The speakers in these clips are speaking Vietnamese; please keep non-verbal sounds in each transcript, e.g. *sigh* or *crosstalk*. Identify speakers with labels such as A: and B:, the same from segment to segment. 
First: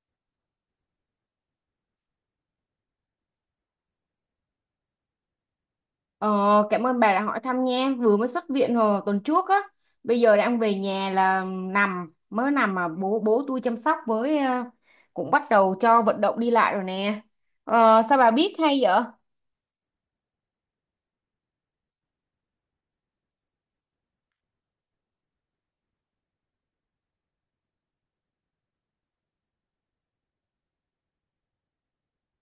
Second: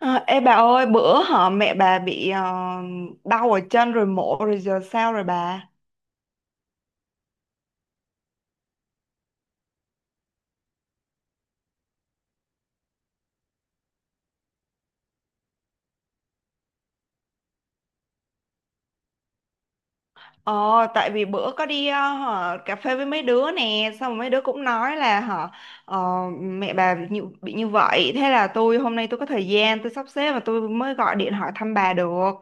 A: À, ê bà ơi, bữa họ mẹ bà bị đau ở chân rồi mổ rồi giờ sao rồi bà?
B: Ờ, cảm ơn bà đã hỏi thăm nha. Vừa mới xuất viện hồi tuần trước á. Bây giờ đang về nhà là nằm, mới nằm mà bố bố tôi chăm sóc, với cũng bắt đầu cho vận động đi lại rồi nè. Ờ, sao bà biết hay vậy?
A: Ờ, tại vì bữa có đi hả, cà phê với mấy đứa nè xong rồi mấy đứa cũng nói là hả ờ, mẹ bà bị như vậy thế là tôi hôm nay tôi có thời gian tôi sắp xếp và tôi mới gọi điện hỏi thăm bà được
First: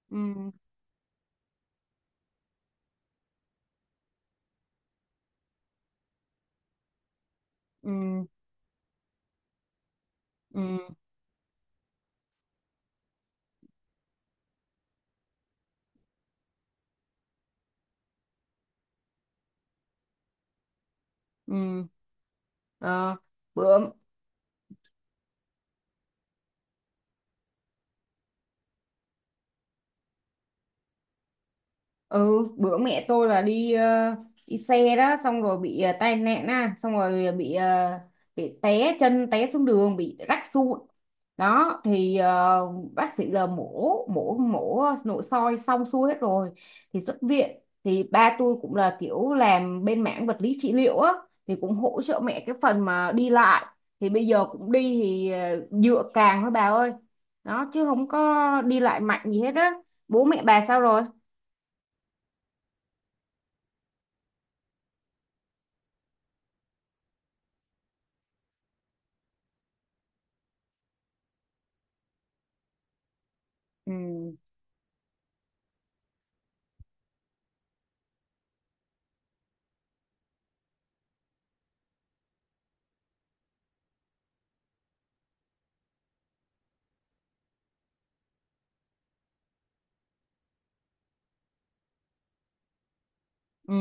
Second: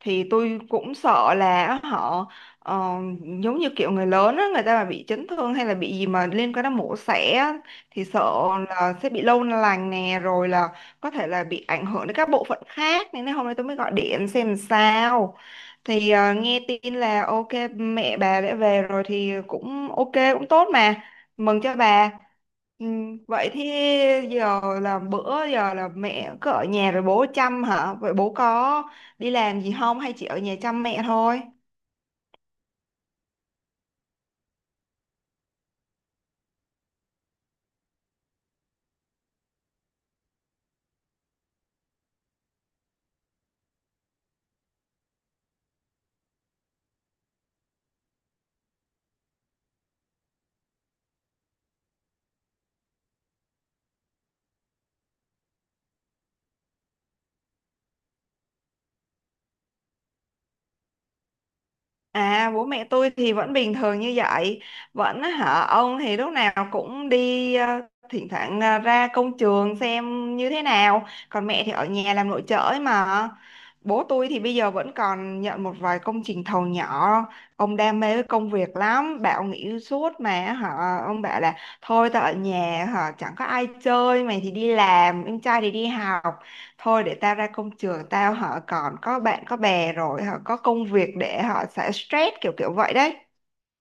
A: thì
B: Ừ,
A: tôi cũng sợ là họ ờ, giống như kiểu người lớn á, người ta mà bị chấn thương hay là bị gì mà liên quan đến mổ xẻ á,
B: ừ,
A: thì sợ là sẽ bị lâu lành nè rồi
B: ừ,
A: là có thể là bị ảnh hưởng đến các bộ phận khác nên hôm nay tôi mới gọi điện xem sao thì nghe tin là ok mẹ bà đã về rồi thì cũng ok cũng tốt mà mừng cho
B: ừ.
A: bà.
B: Ờ,
A: Vậy thì
B: bữa
A: giờ là bữa giờ là mẹ cứ ở nhà rồi bố chăm hả vậy bố có đi làm gì không hay chỉ ở nhà chăm mẹ thôi.
B: ừ bữa mẹ tôi là đi xe đó, xong rồi bị tai nạn á, xong rồi bị bị té chân, té xuống đường, bị rách sụn đó. Thì bác sĩ giờ mổ mổ mổ nội soi xong xuôi hết rồi. Thì xuất viện, thì ba tôi cũng là kiểu làm bên mảng vật lý trị liệu á, thì cũng hỗ trợ mẹ cái phần mà đi lại. Thì bây giờ cũng đi, thì dựa càng thôi bà ơi, đó chứ không có đi lại mạnh gì hết á. Bố mẹ bà sao rồi?
A: À, bố mẹ tôi thì vẫn bình thường như vậy. Vẫn hả ông thì lúc nào cũng đi thỉnh thoảng ra công trường xem như thế nào. Còn mẹ thì ở nhà làm nội trợ ấy mà.
B: Ừ.
A: Bố tôi thì bây giờ vẫn còn nhận một vài công trình thầu nhỏ. Ông đam mê với công việc lắm. Bảo nghỉ suốt mà hả ông bảo là thôi tao ở nhà hả chẳng có ai chơi, mày thì đi làm, em trai thì đi học, thôi để tao ra công trường tao họ còn có bạn có bè rồi họ có công việc để họ sẽ stress kiểu kiểu vậy đấy.
B: Ừ,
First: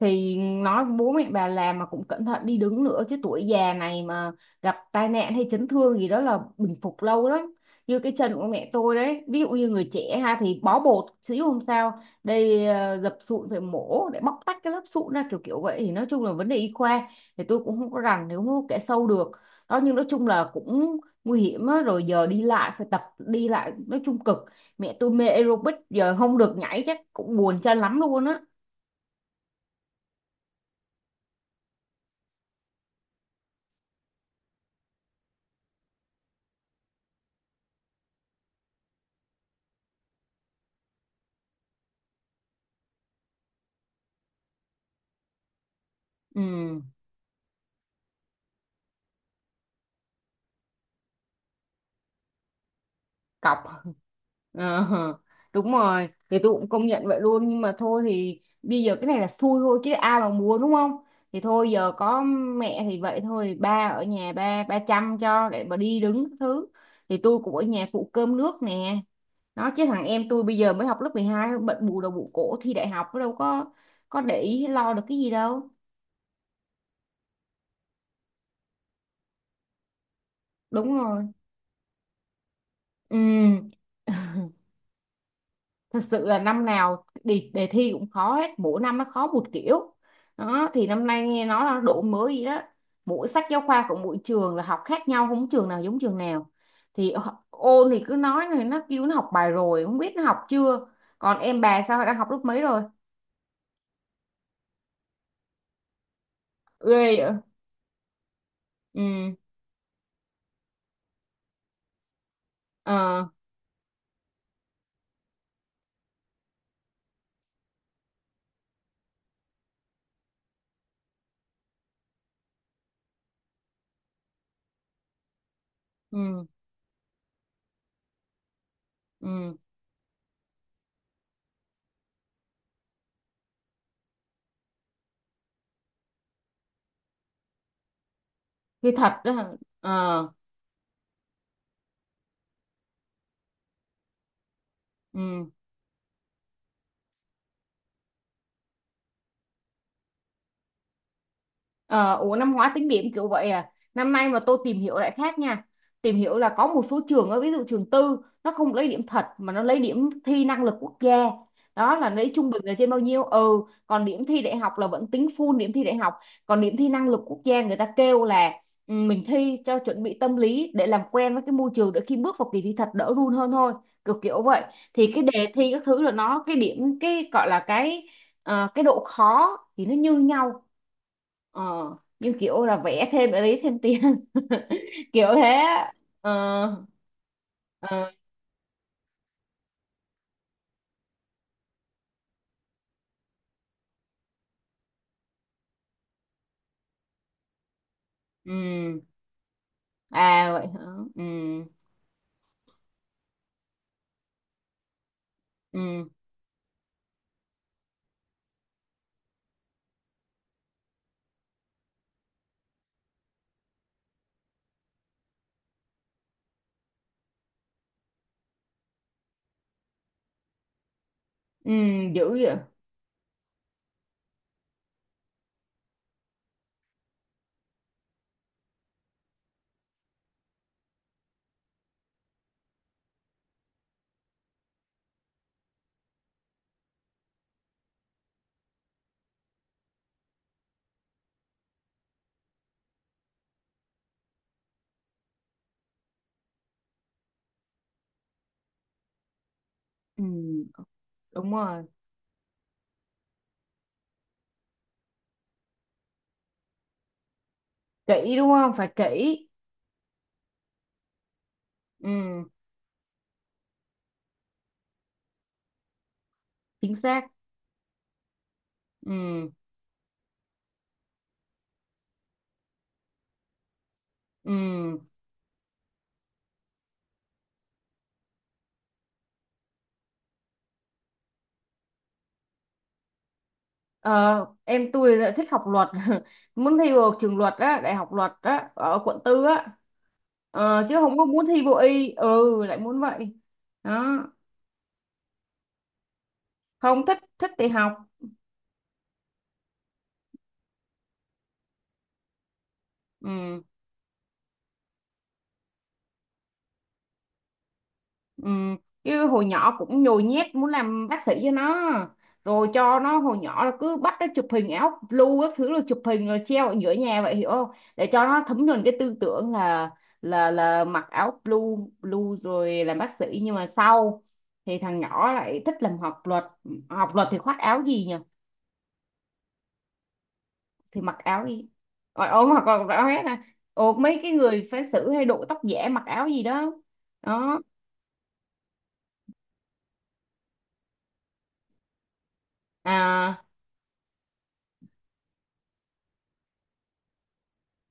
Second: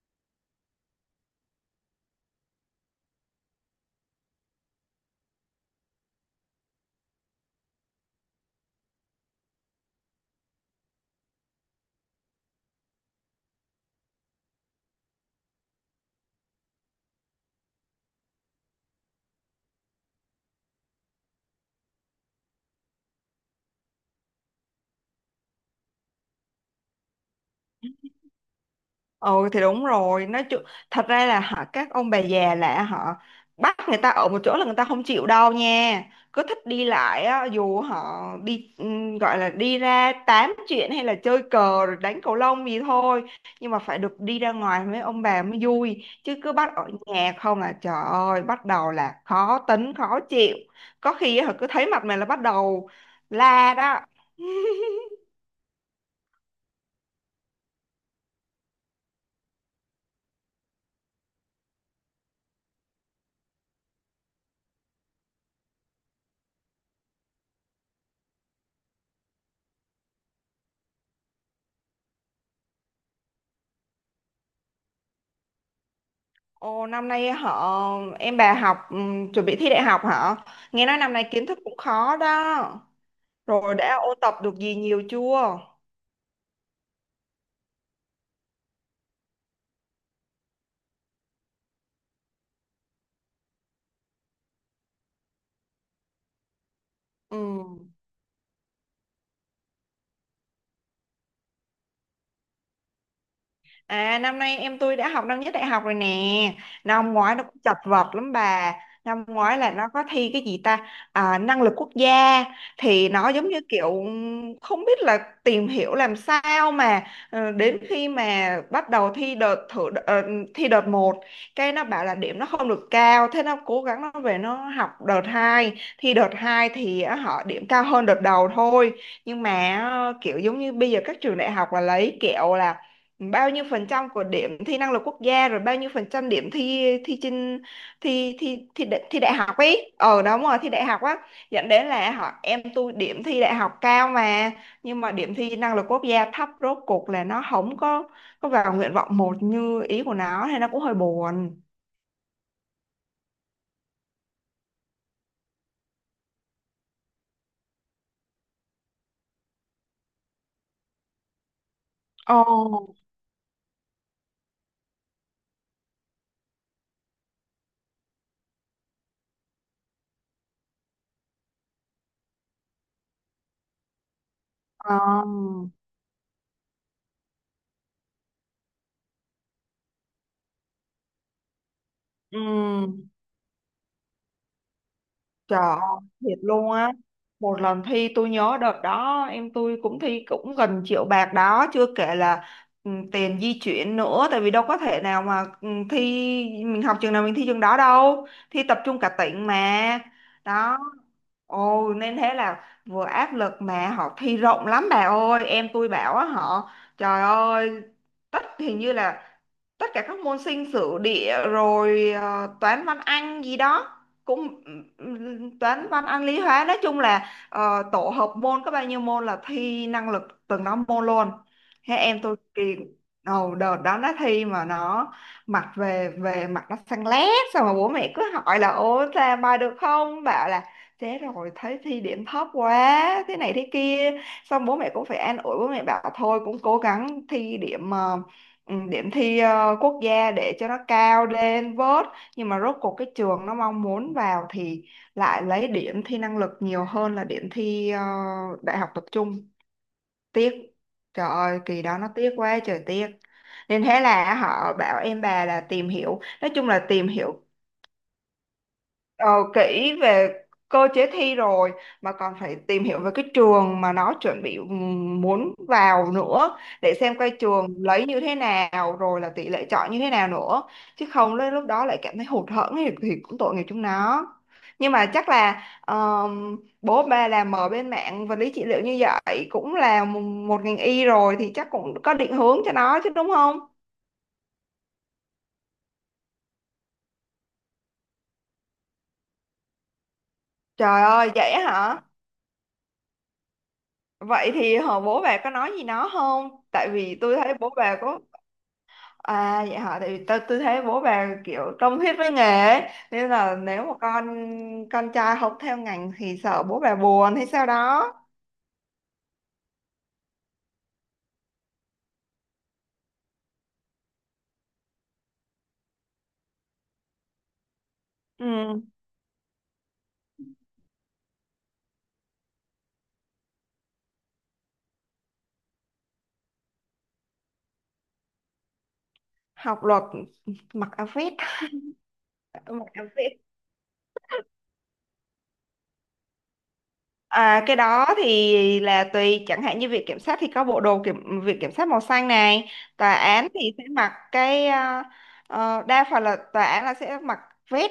B: thì nói bố mẹ bà làm mà cũng cẩn thận đi đứng nữa chứ, tuổi già này mà gặp tai nạn hay chấn thương gì đó là bình phục lâu lắm. Như cái chân của mẹ tôi đấy, ví dụ như người trẻ ha thì bó bột xíu không sao, đây dập sụn phải mổ để bóc tách cái lớp sụn ra, kiểu kiểu vậy. Thì nói chung là vấn đề y khoa thì tôi cũng không có rành, nếu không có kẻ sâu được đó. Nhưng nói chung là cũng nguy hiểm á. Rồi giờ đi lại phải tập đi lại, nói chung cực. Mẹ tôi mê aerobic giờ không được nhảy chắc cũng buồn chân lắm luôn á.
A: Ừ thì đúng rồi nói chung thật ra là họ các ông bà già là họ bắt người ta ở một chỗ là người ta không chịu đâu nha, cứ thích đi lại á dù họ đi gọi là đi ra tám chuyện hay là chơi cờ rồi đánh cầu lông gì thôi, nhưng mà phải được đi ra ngoài với ông bà mới vui chứ cứ bắt
B: Ừ,
A: ở nhà không là trời ơi bắt đầu là khó tính khó chịu, có khi họ cứ thấy mặt mày là bắt đầu
B: cọc.
A: la
B: *laughs*
A: đó. *laughs*
B: Ờ, đúng rồi, thì tôi cũng công nhận vậy luôn. Nhưng mà thôi thì bây giờ cái này là xui thôi, chứ ai mà mua đúng không. Thì thôi giờ có mẹ thì vậy thôi, ba ở nhà, ba ba chăm cho để mà đi đứng các thứ. Thì tôi cũng ở nhà phụ cơm nước nè. Nó chứ thằng em tôi bây giờ mới học lớp mười hai, bận bù đầu bù cổ thi đại học, nó đâu có để ý hay lo được cái gì đâu.
A: Ồ, năm nay họ em bà học chuẩn bị thi đại học hả? Nghe nói
B: Đúng
A: năm
B: rồi.
A: nay kiến thức cũng khó đó.
B: Ừ,
A: Rồi đã ôn tập được gì nhiều chưa?
B: thật sự là năm nào đề thi cũng khó hết, mỗi năm nó khó một kiểu đó. Thì năm nay nghe nói là độ mới gì đó, mỗi sách giáo khoa của mỗi trường là học khác nhau, không trường nào giống trường nào. Thì
A: Ừ.
B: ôn thì cứ nói, này nó kêu nó học bài rồi không biết nó học chưa. Còn em bà sao, đang học lớp mấy rồi?
A: À, năm nay em tôi đã học năm nhất đại học rồi nè.
B: Ghê
A: Năm
B: vậy.
A: ngoái nó cũng chật vật lắm bà. Năm
B: Ừ.
A: ngoái là nó có thi cái gì ta? À, năng lực quốc gia, thì
B: Ờ.
A: nó giống như kiểu không biết là tìm hiểu làm sao mà đến khi mà bắt đầu thi đợt thử thi đợt một cái nó bảo là điểm nó không được cao thế nó cố gắng nó về nó học đợt hai thi đợt
B: Ừ.
A: hai thì họ điểm cao hơn đợt đầu thôi. Nhưng
B: Ừ,
A: mà kiểu giống như bây giờ các trường đại học là lấy kiểu là bao nhiêu phần trăm của điểm thi năng lực quốc gia rồi bao nhiêu phần trăm điểm thi thi trên thi thi
B: thì thật
A: thi đại
B: đó.
A: học ấy ờ
B: Ờ.
A: đúng rồi thi đại học á, dẫn đến là họ em tôi điểm thi đại học cao mà nhưng mà điểm
B: Ừ.
A: thi năng lực quốc gia thấp rốt cuộc là nó không có có vào nguyện vọng một như ý của nó thì nó cũng hơi buồn.
B: Ờ, ủa năm hóa tính điểm kiểu vậy à? Năm nay mà tôi tìm hiểu lại khác nha. Tìm hiểu là có một số trường, ở ví dụ trường tư, nó không lấy điểm thật mà nó lấy điểm thi năng lực quốc gia đó, là lấy trung bình là trên
A: Ồ,
B: bao nhiêu. Ừ. Còn điểm thi đại học là vẫn tính full điểm thi đại học. Còn điểm thi năng lực quốc gia người ta kêu là, mình thi cho chuẩn bị tâm lý để làm quen với cái môi trường, để khi bước vào kỳ thi thật đỡ run hơn thôi, kiểu kiểu vậy.
A: ờ.
B: Thì cái đề thi các thứ là nó, cái điểm cái gọi là cái độ khó thì nó như nhau. Ờ. Nhưng
A: Ừ.
B: kiểu là vẽ thêm để lấy thêm tiền. *laughs* Kiểu thế
A: Trời
B: á.
A: ơi,
B: Ờ.
A: thiệt luôn á. Một lần thi
B: Ờ.
A: tôi nhớ đợt đó em tôi cũng thi cũng gần triệu bạc đó, chưa kể là ừ, tiền di chuyển nữa tại vì đâu có thể nào mà ừ, thi mình học trường nào mình thi trường đó đâu.
B: Ừ.
A: Thi tập trung cả tỉnh mà.
B: À vậy
A: Đó.
B: hả. Ừ.
A: Ồ nên thế là vừa áp lực mà họ thi rộng lắm bà ơi, em tôi
B: Ừ.
A: bảo á họ trời ơi tất hình như là tất cả các môn sinh sử địa rồi toán văn anh gì đó, cũng toán văn Anh lý hóa nói chung là tổ hợp môn có bao nhiêu môn là thi năng lực từng đó môn luôn.
B: Ừ,
A: Thế em
B: dữ
A: tôi
B: vậy.
A: kỳ đầu đợt đó nó thi mà nó mặt về về mặt nó xanh lét xong mà bố mẹ cứ hỏi là ô ra bài được không bảo là thế rồi thấy thi điểm thấp quá thế này thế kia, xong bố mẹ cũng phải an ủi bố mẹ bảo thôi cũng cố gắng thi điểm điểm thi quốc gia để cho nó cao lên vớt, nhưng mà rốt cuộc cái trường nó mong muốn vào thì lại lấy điểm thi năng lực nhiều hơn là điểm thi đại học tập trung.
B: Ừ,
A: Tiếc, trời
B: đúng
A: ơi kỳ
B: rồi.
A: đó nó tiếc quá trời tiếc. Nên thế là họ bảo em bà là tìm hiểu nói chung là tìm hiểu
B: Kỹ đúng không, phải
A: ờ,
B: kỹ.
A: kỹ về cơ chế thi rồi
B: Ừ,
A: mà còn phải tìm hiểu về cái trường mà nó chuẩn bị muốn vào nữa, để
B: chính
A: xem
B: xác.
A: coi trường lấy như thế nào rồi là
B: Ừ.
A: tỷ lệ chọi như thế nào nữa chứ không đến lúc đó lại cảm thấy hụt hẫng thì cũng tội nghiệp chúng nó.
B: Ừ.
A: Nhưng mà chắc là bố ba làm ở bên mạng vật lý trị liệu như vậy cũng là một một ngành y rồi thì chắc cũng có định hướng cho nó chứ đúng không.
B: ờ em tôi lại thích học luật. *laughs* Muốn thi vào trường luật á, đại học luật á, ở quận tư á. Ờ, chứ
A: Trời
B: không có
A: ơi
B: muốn
A: vậy
B: thi vô
A: hả.
B: y. Ừ, lại muốn vậy đó.
A: Vậy thì họ bố bà có nói gì nó không? Tại
B: Không thích,
A: vì tôi
B: thích
A: thấy
B: thì
A: bố
B: học.
A: bà có à vậy hả? Tại vì tôi thấy bố bà kiểu tâm huyết với nghề ấy. Nên là
B: Ừ.
A: nếu mà con trai học theo ngành thì sợ bố bà buồn hay sao đó.
B: Ừ, chứ hồi nhỏ cũng nhồi nhét muốn làm bác sĩ cho nó, rồi cho nó hồi nhỏ là cứ bắt nó chụp hình áo blue các thứ, rồi chụp hình rồi treo ở giữa nhà vậy, hiểu không? Để cho nó thấm nhuần
A: Ừ,
B: cái tư tưởng là là mặc áo blue blue rồi làm bác sĩ. Nhưng mà sau thì thằng nhỏ lại thích làm, học luật. Học luật thì khoác áo gì nhỉ?
A: học luật mặc
B: Thì
A: áo
B: mặc
A: vest.
B: áo gì, ôi ôm hoặc
A: Ừ, mặc
B: là
A: áo
B: áo hết
A: vest.
B: à? Ồ, mấy cái người phán xử hay đội tóc giả mặc áo gì đó đó
A: À, cái đó thì là tùy chẳng hạn như viện kiểm sát thì có bộ đồ kiểm viện kiểm sát màu xanh này, tòa
B: à.
A: án thì sẽ mặc cái đa phần là tòa án là sẽ mặc vest.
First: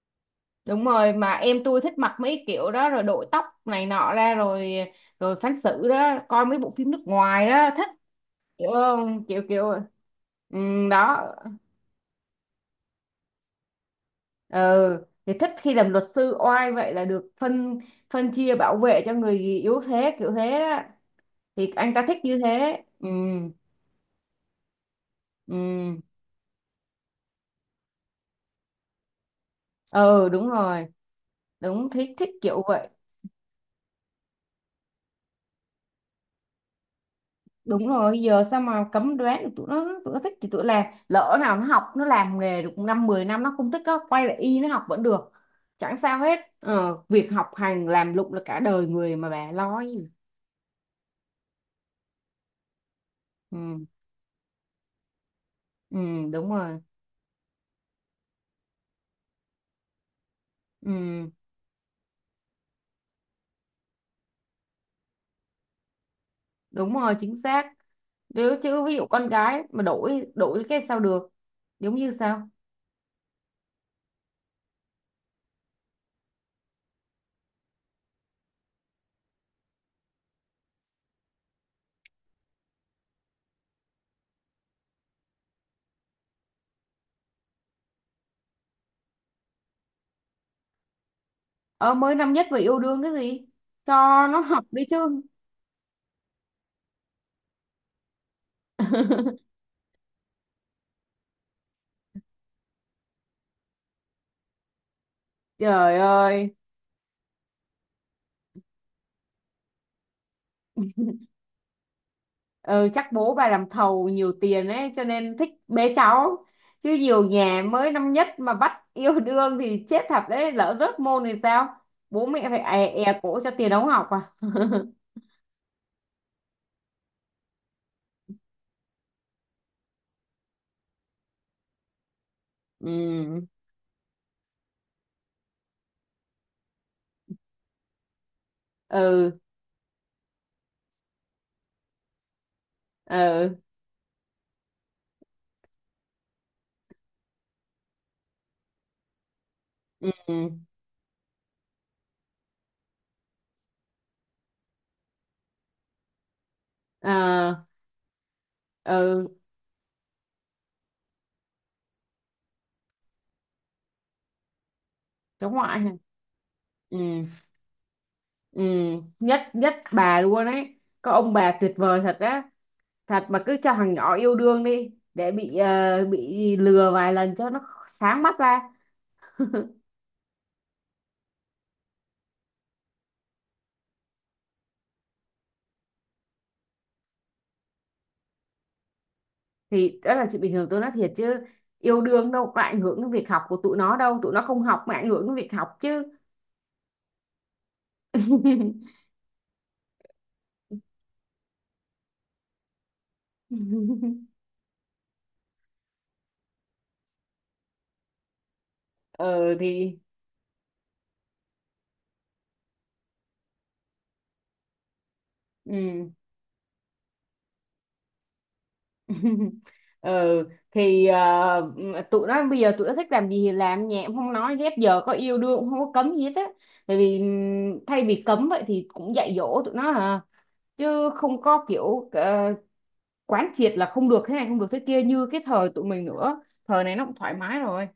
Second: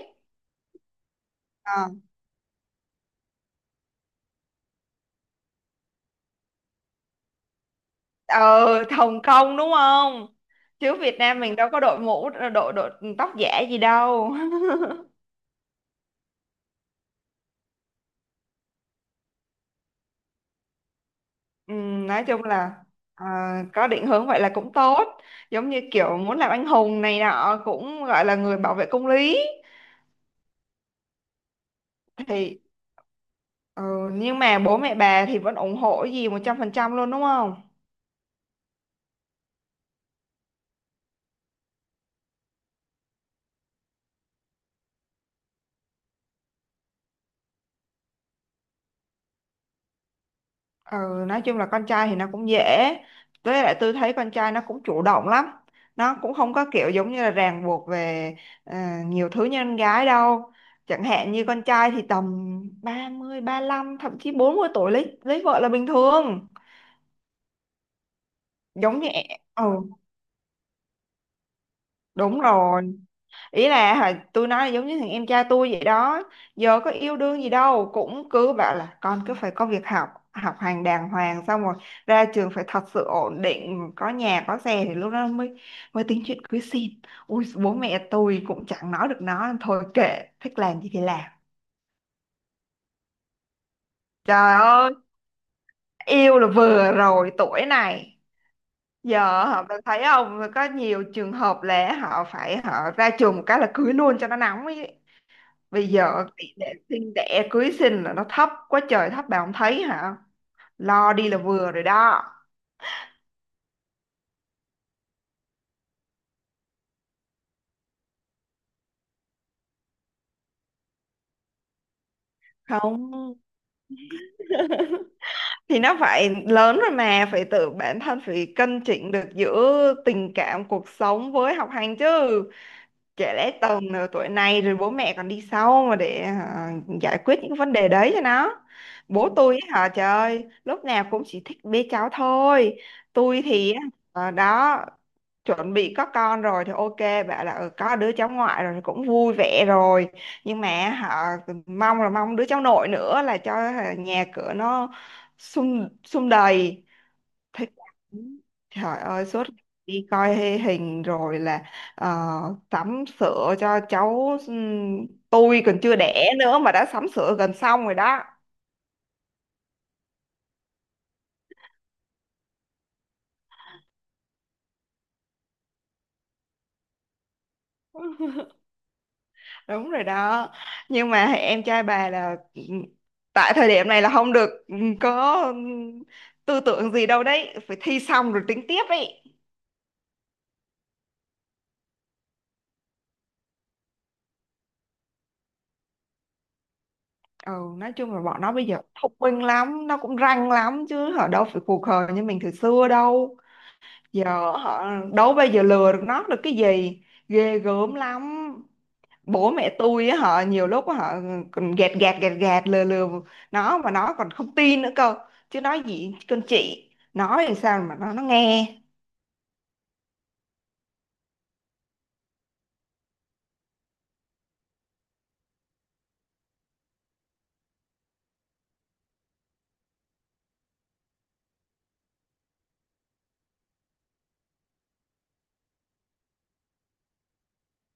B: Đúng rồi, mà em tôi
A: Ờ,
B: thích mặc mấy kiểu đó, rồi đội tóc này nọ ra rồi rồi phán xử đó, coi mấy bộ phim nước ngoài đó thích.
A: ừ.
B: Kiểu
A: Hồng
B: không, kiểu
A: Kông đúng
B: kiểu.
A: không,
B: Ừ,
A: chứ Việt
B: đó.
A: Nam mình đâu có đội mũ đội đội tóc giả gì đâu.
B: Ừ,
A: *laughs*
B: thì thích khi làm luật sư oai vậy, là được phân phân chia bảo vệ cho người yếu thế, kiểu thế đó. Thì anh ta thích
A: Nói
B: như
A: chung là
B: thế. Ừ.
A: ờ, có định hướng vậy là cũng tốt, giống như
B: Ừ.
A: kiểu muốn làm anh hùng này nọ cũng gọi là người bảo vệ công lý
B: Ừ, đúng rồi, đúng thích, thích
A: thì
B: kiểu vậy.
A: ừ, nhưng mà bố mẹ bà thì vẫn ủng hộ cái gì một trăm phần trăm luôn đúng không.
B: Đúng rồi, giờ sao mà cấm đoán được tụi nó. Tụi nó thích thì tụi làm, lỡ nào nó học nó làm nghề được năm 10 năm nó không thích nó quay lại y nó học vẫn được, chẳng sao hết. Ờ, việc học hành làm lụng là cả đời người mà, bà lo gì.
A: Ừ, nói chung là con trai thì nó cũng dễ, với lại
B: Ừ.
A: tôi thấy con trai nó cũng chủ động lắm,
B: Ừ,
A: nó cũng
B: đúng
A: không có
B: rồi.
A: kiểu giống như là ràng buộc về ờ, nhiều thứ như con gái đâu, chẳng
B: Ừ,
A: hạn như con trai thì tầm 30, lăm thậm chí 40 tuổi lấy vợ là bình thường.
B: đúng rồi, chính xác. Nếu chứ ví
A: Giống
B: dụ
A: như
B: con gái
A: ừ
B: mà đổi đổi cái sao được. Giống như
A: đúng
B: sao.
A: rồi, ý là hồi tôi nói giống như thằng em trai tôi vậy đó, giờ có yêu đương gì đâu cũng cứ bảo là con cứ phải có việc học học hành đàng hoàng xong rồi ra trường phải thật sự ổn định có nhà có xe thì lúc đó mới mới tính chuyện cưới xin, ui bố mẹ tôi cũng chẳng nói được nó thôi kệ thích làm gì thì làm.
B: Ờ mới năm nhất mà yêu đương cái gì, cho nó
A: Trời
B: học đi
A: ơi
B: chứ.
A: yêu là vừa rồi tuổi này, giờ
B: *laughs*
A: họ bạn thấy không có nhiều trường hợp là họ phải họ ra trường một cái là cưới luôn cho nó nóng ấy, bây
B: Trời
A: giờ tỷ
B: ơi.
A: lệ sinh đẻ cưới sinh là nó thấp quá trời thấp bà không thấy hả, lo đi là vừa rồi đó.
B: Ừ, chắc bố bà làm thầu nhiều tiền ấy cho nên thích bế cháu, chứ nhiều nhà mới năm nhất mà bắt yêu đương thì chết thật đấy, lỡ rớt môn thì sao, bố mẹ phải è
A: Không,
B: cổ cho tiền ống học à.
A: thì nó phải lớn rồi mà phải tự bản thân phải cân chỉnh được giữa tình cảm cuộc sống với học hành chứ, trẻ
B: Ừ.
A: lẽ tầm nửa tuổi này rồi bố mẹ còn đi sau mà để hả, giải quyết những vấn đề đấy cho nó. Bố
B: Ừ.
A: tôi ấy hả trời ơi lúc nào cũng chỉ thích bế cháu thôi, tôi
B: Ừ.
A: thì á, đó chuẩn bị có con rồi thì ok bảo là ừ, có đứa cháu ngoại rồi thì cũng vui vẻ rồi,
B: Ừ.
A: nhưng mà họ mong là mong đứa cháu nội nữa là cho hả, nhà cửa nó sum sum đầy,
B: À,
A: thích lắm. Trời ơi
B: ừ.
A: suốt ngày đi coi hay hình rồi là ờ, sắm sửa cho cháu
B: Cháu
A: tôi
B: ngoại
A: còn
B: hả?
A: chưa đẻ nữa mà đã sắm
B: Ừ.
A: sửa gần xong rồi đó.
B: Ừ. Nhất nhất bà luôn ấy, có ông bà tuyệt vời thật á. Thật mà, cứ cho thằng nhỏ yêu đương đi, để bị bị lừa vài lần cho nó sáng mắt ra.
A: Đúng rồi đó, nhưng mà em trai bà là tại thời điểm này là không được có tư tưởng gì đâu đấy phải thi xong rồi tính tiếp ấy.
B: Thì đó là chuyện bình thường, tôi nói thiệt chứ, yêu đương đâu có ảnh hưởng đến việc học của tụi nó đâu, tụi nó không học mà ảnh hưởng đến việc học chứ.
A: Ừ, nói chung là bọn nó bây giờ thông minh lắm nó cũng ranh lắm chứ ở đâu phải khù khờ như mình thời xưa đâu,
B: *laughs*
A: giờ họ đâu bây giờ lừa được nó được cái gì, ghê gớm lắm. Bố
B: Ờ
A: mẹ
B: thì.
A: tôi á họ nhiều lúc họ còn gạt gạt gạt gạt lừa lừa nó mà nó còn không tin nữa cơ, chứ nói
B: Ừ.
A: gì con chị nói làm sao mà nó nghe.
B: *laughs* Ờ thì tụi nó bây giờ tụi nó thích làm gì thì làm, nhẹ cũng không nói ghép, giờ có yêu đương cũng không có cấm gì hết á. Tại vì thay vì cấm vậy thì cũng dạy dỗ tụi nó à, chứ không có kiểu quán triệt là không được thế này không được thế kia như cái thời tụi mình nữa. Thời này nó cũng thoải mái rồi.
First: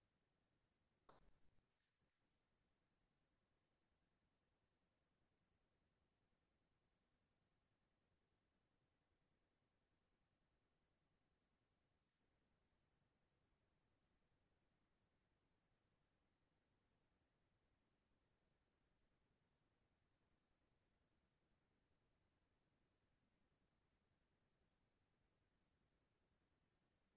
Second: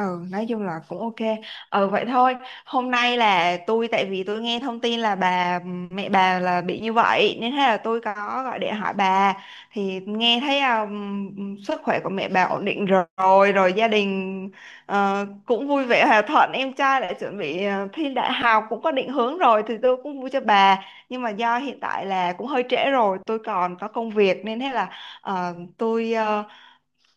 A: Ừ, nói chung là cũng ok. Ừ, vậy thôi. Hôm nay là tôi, tại vì tôi nghe thông tin là bà, mẹ bà là bị như vậy, nên thế là tôi có gọi điện hỏi bà. Thì nghe thấy sức khỏe của mẹ bà ổn định rồi, rồi gia đình cũng vui vẻ hòa thuận. Em trai đã chuẩn bị thi đại học, cũng có định hướng rồi, thì tôi cũng vui cho bà. Nhưng mà do hiện tại là cũng hơi trễ rồi, tôi còn có công việc, nên thế là tôi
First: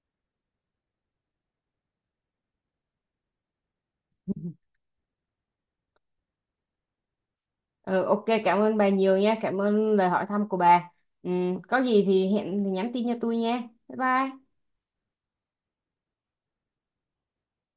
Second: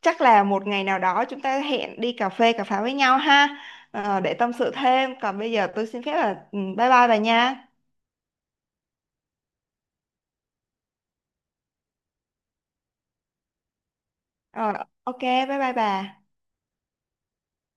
A: chắc là một ngày nào đó chúng ta hẹn đi cà phê cà pháo với nhau ha, để tâm sự thêm còn bây giờ tôi xin phép là ừ, bye bye bà nha.
B: Ừ, ok, cảm ơn bà nhiều nha, cảm ơn lời hỏi thăm của bà. Ừ, có gì thì hẹn thì nhắn tin cho tôi nha. Bye bye.
A: ờ, ok bye bye bà.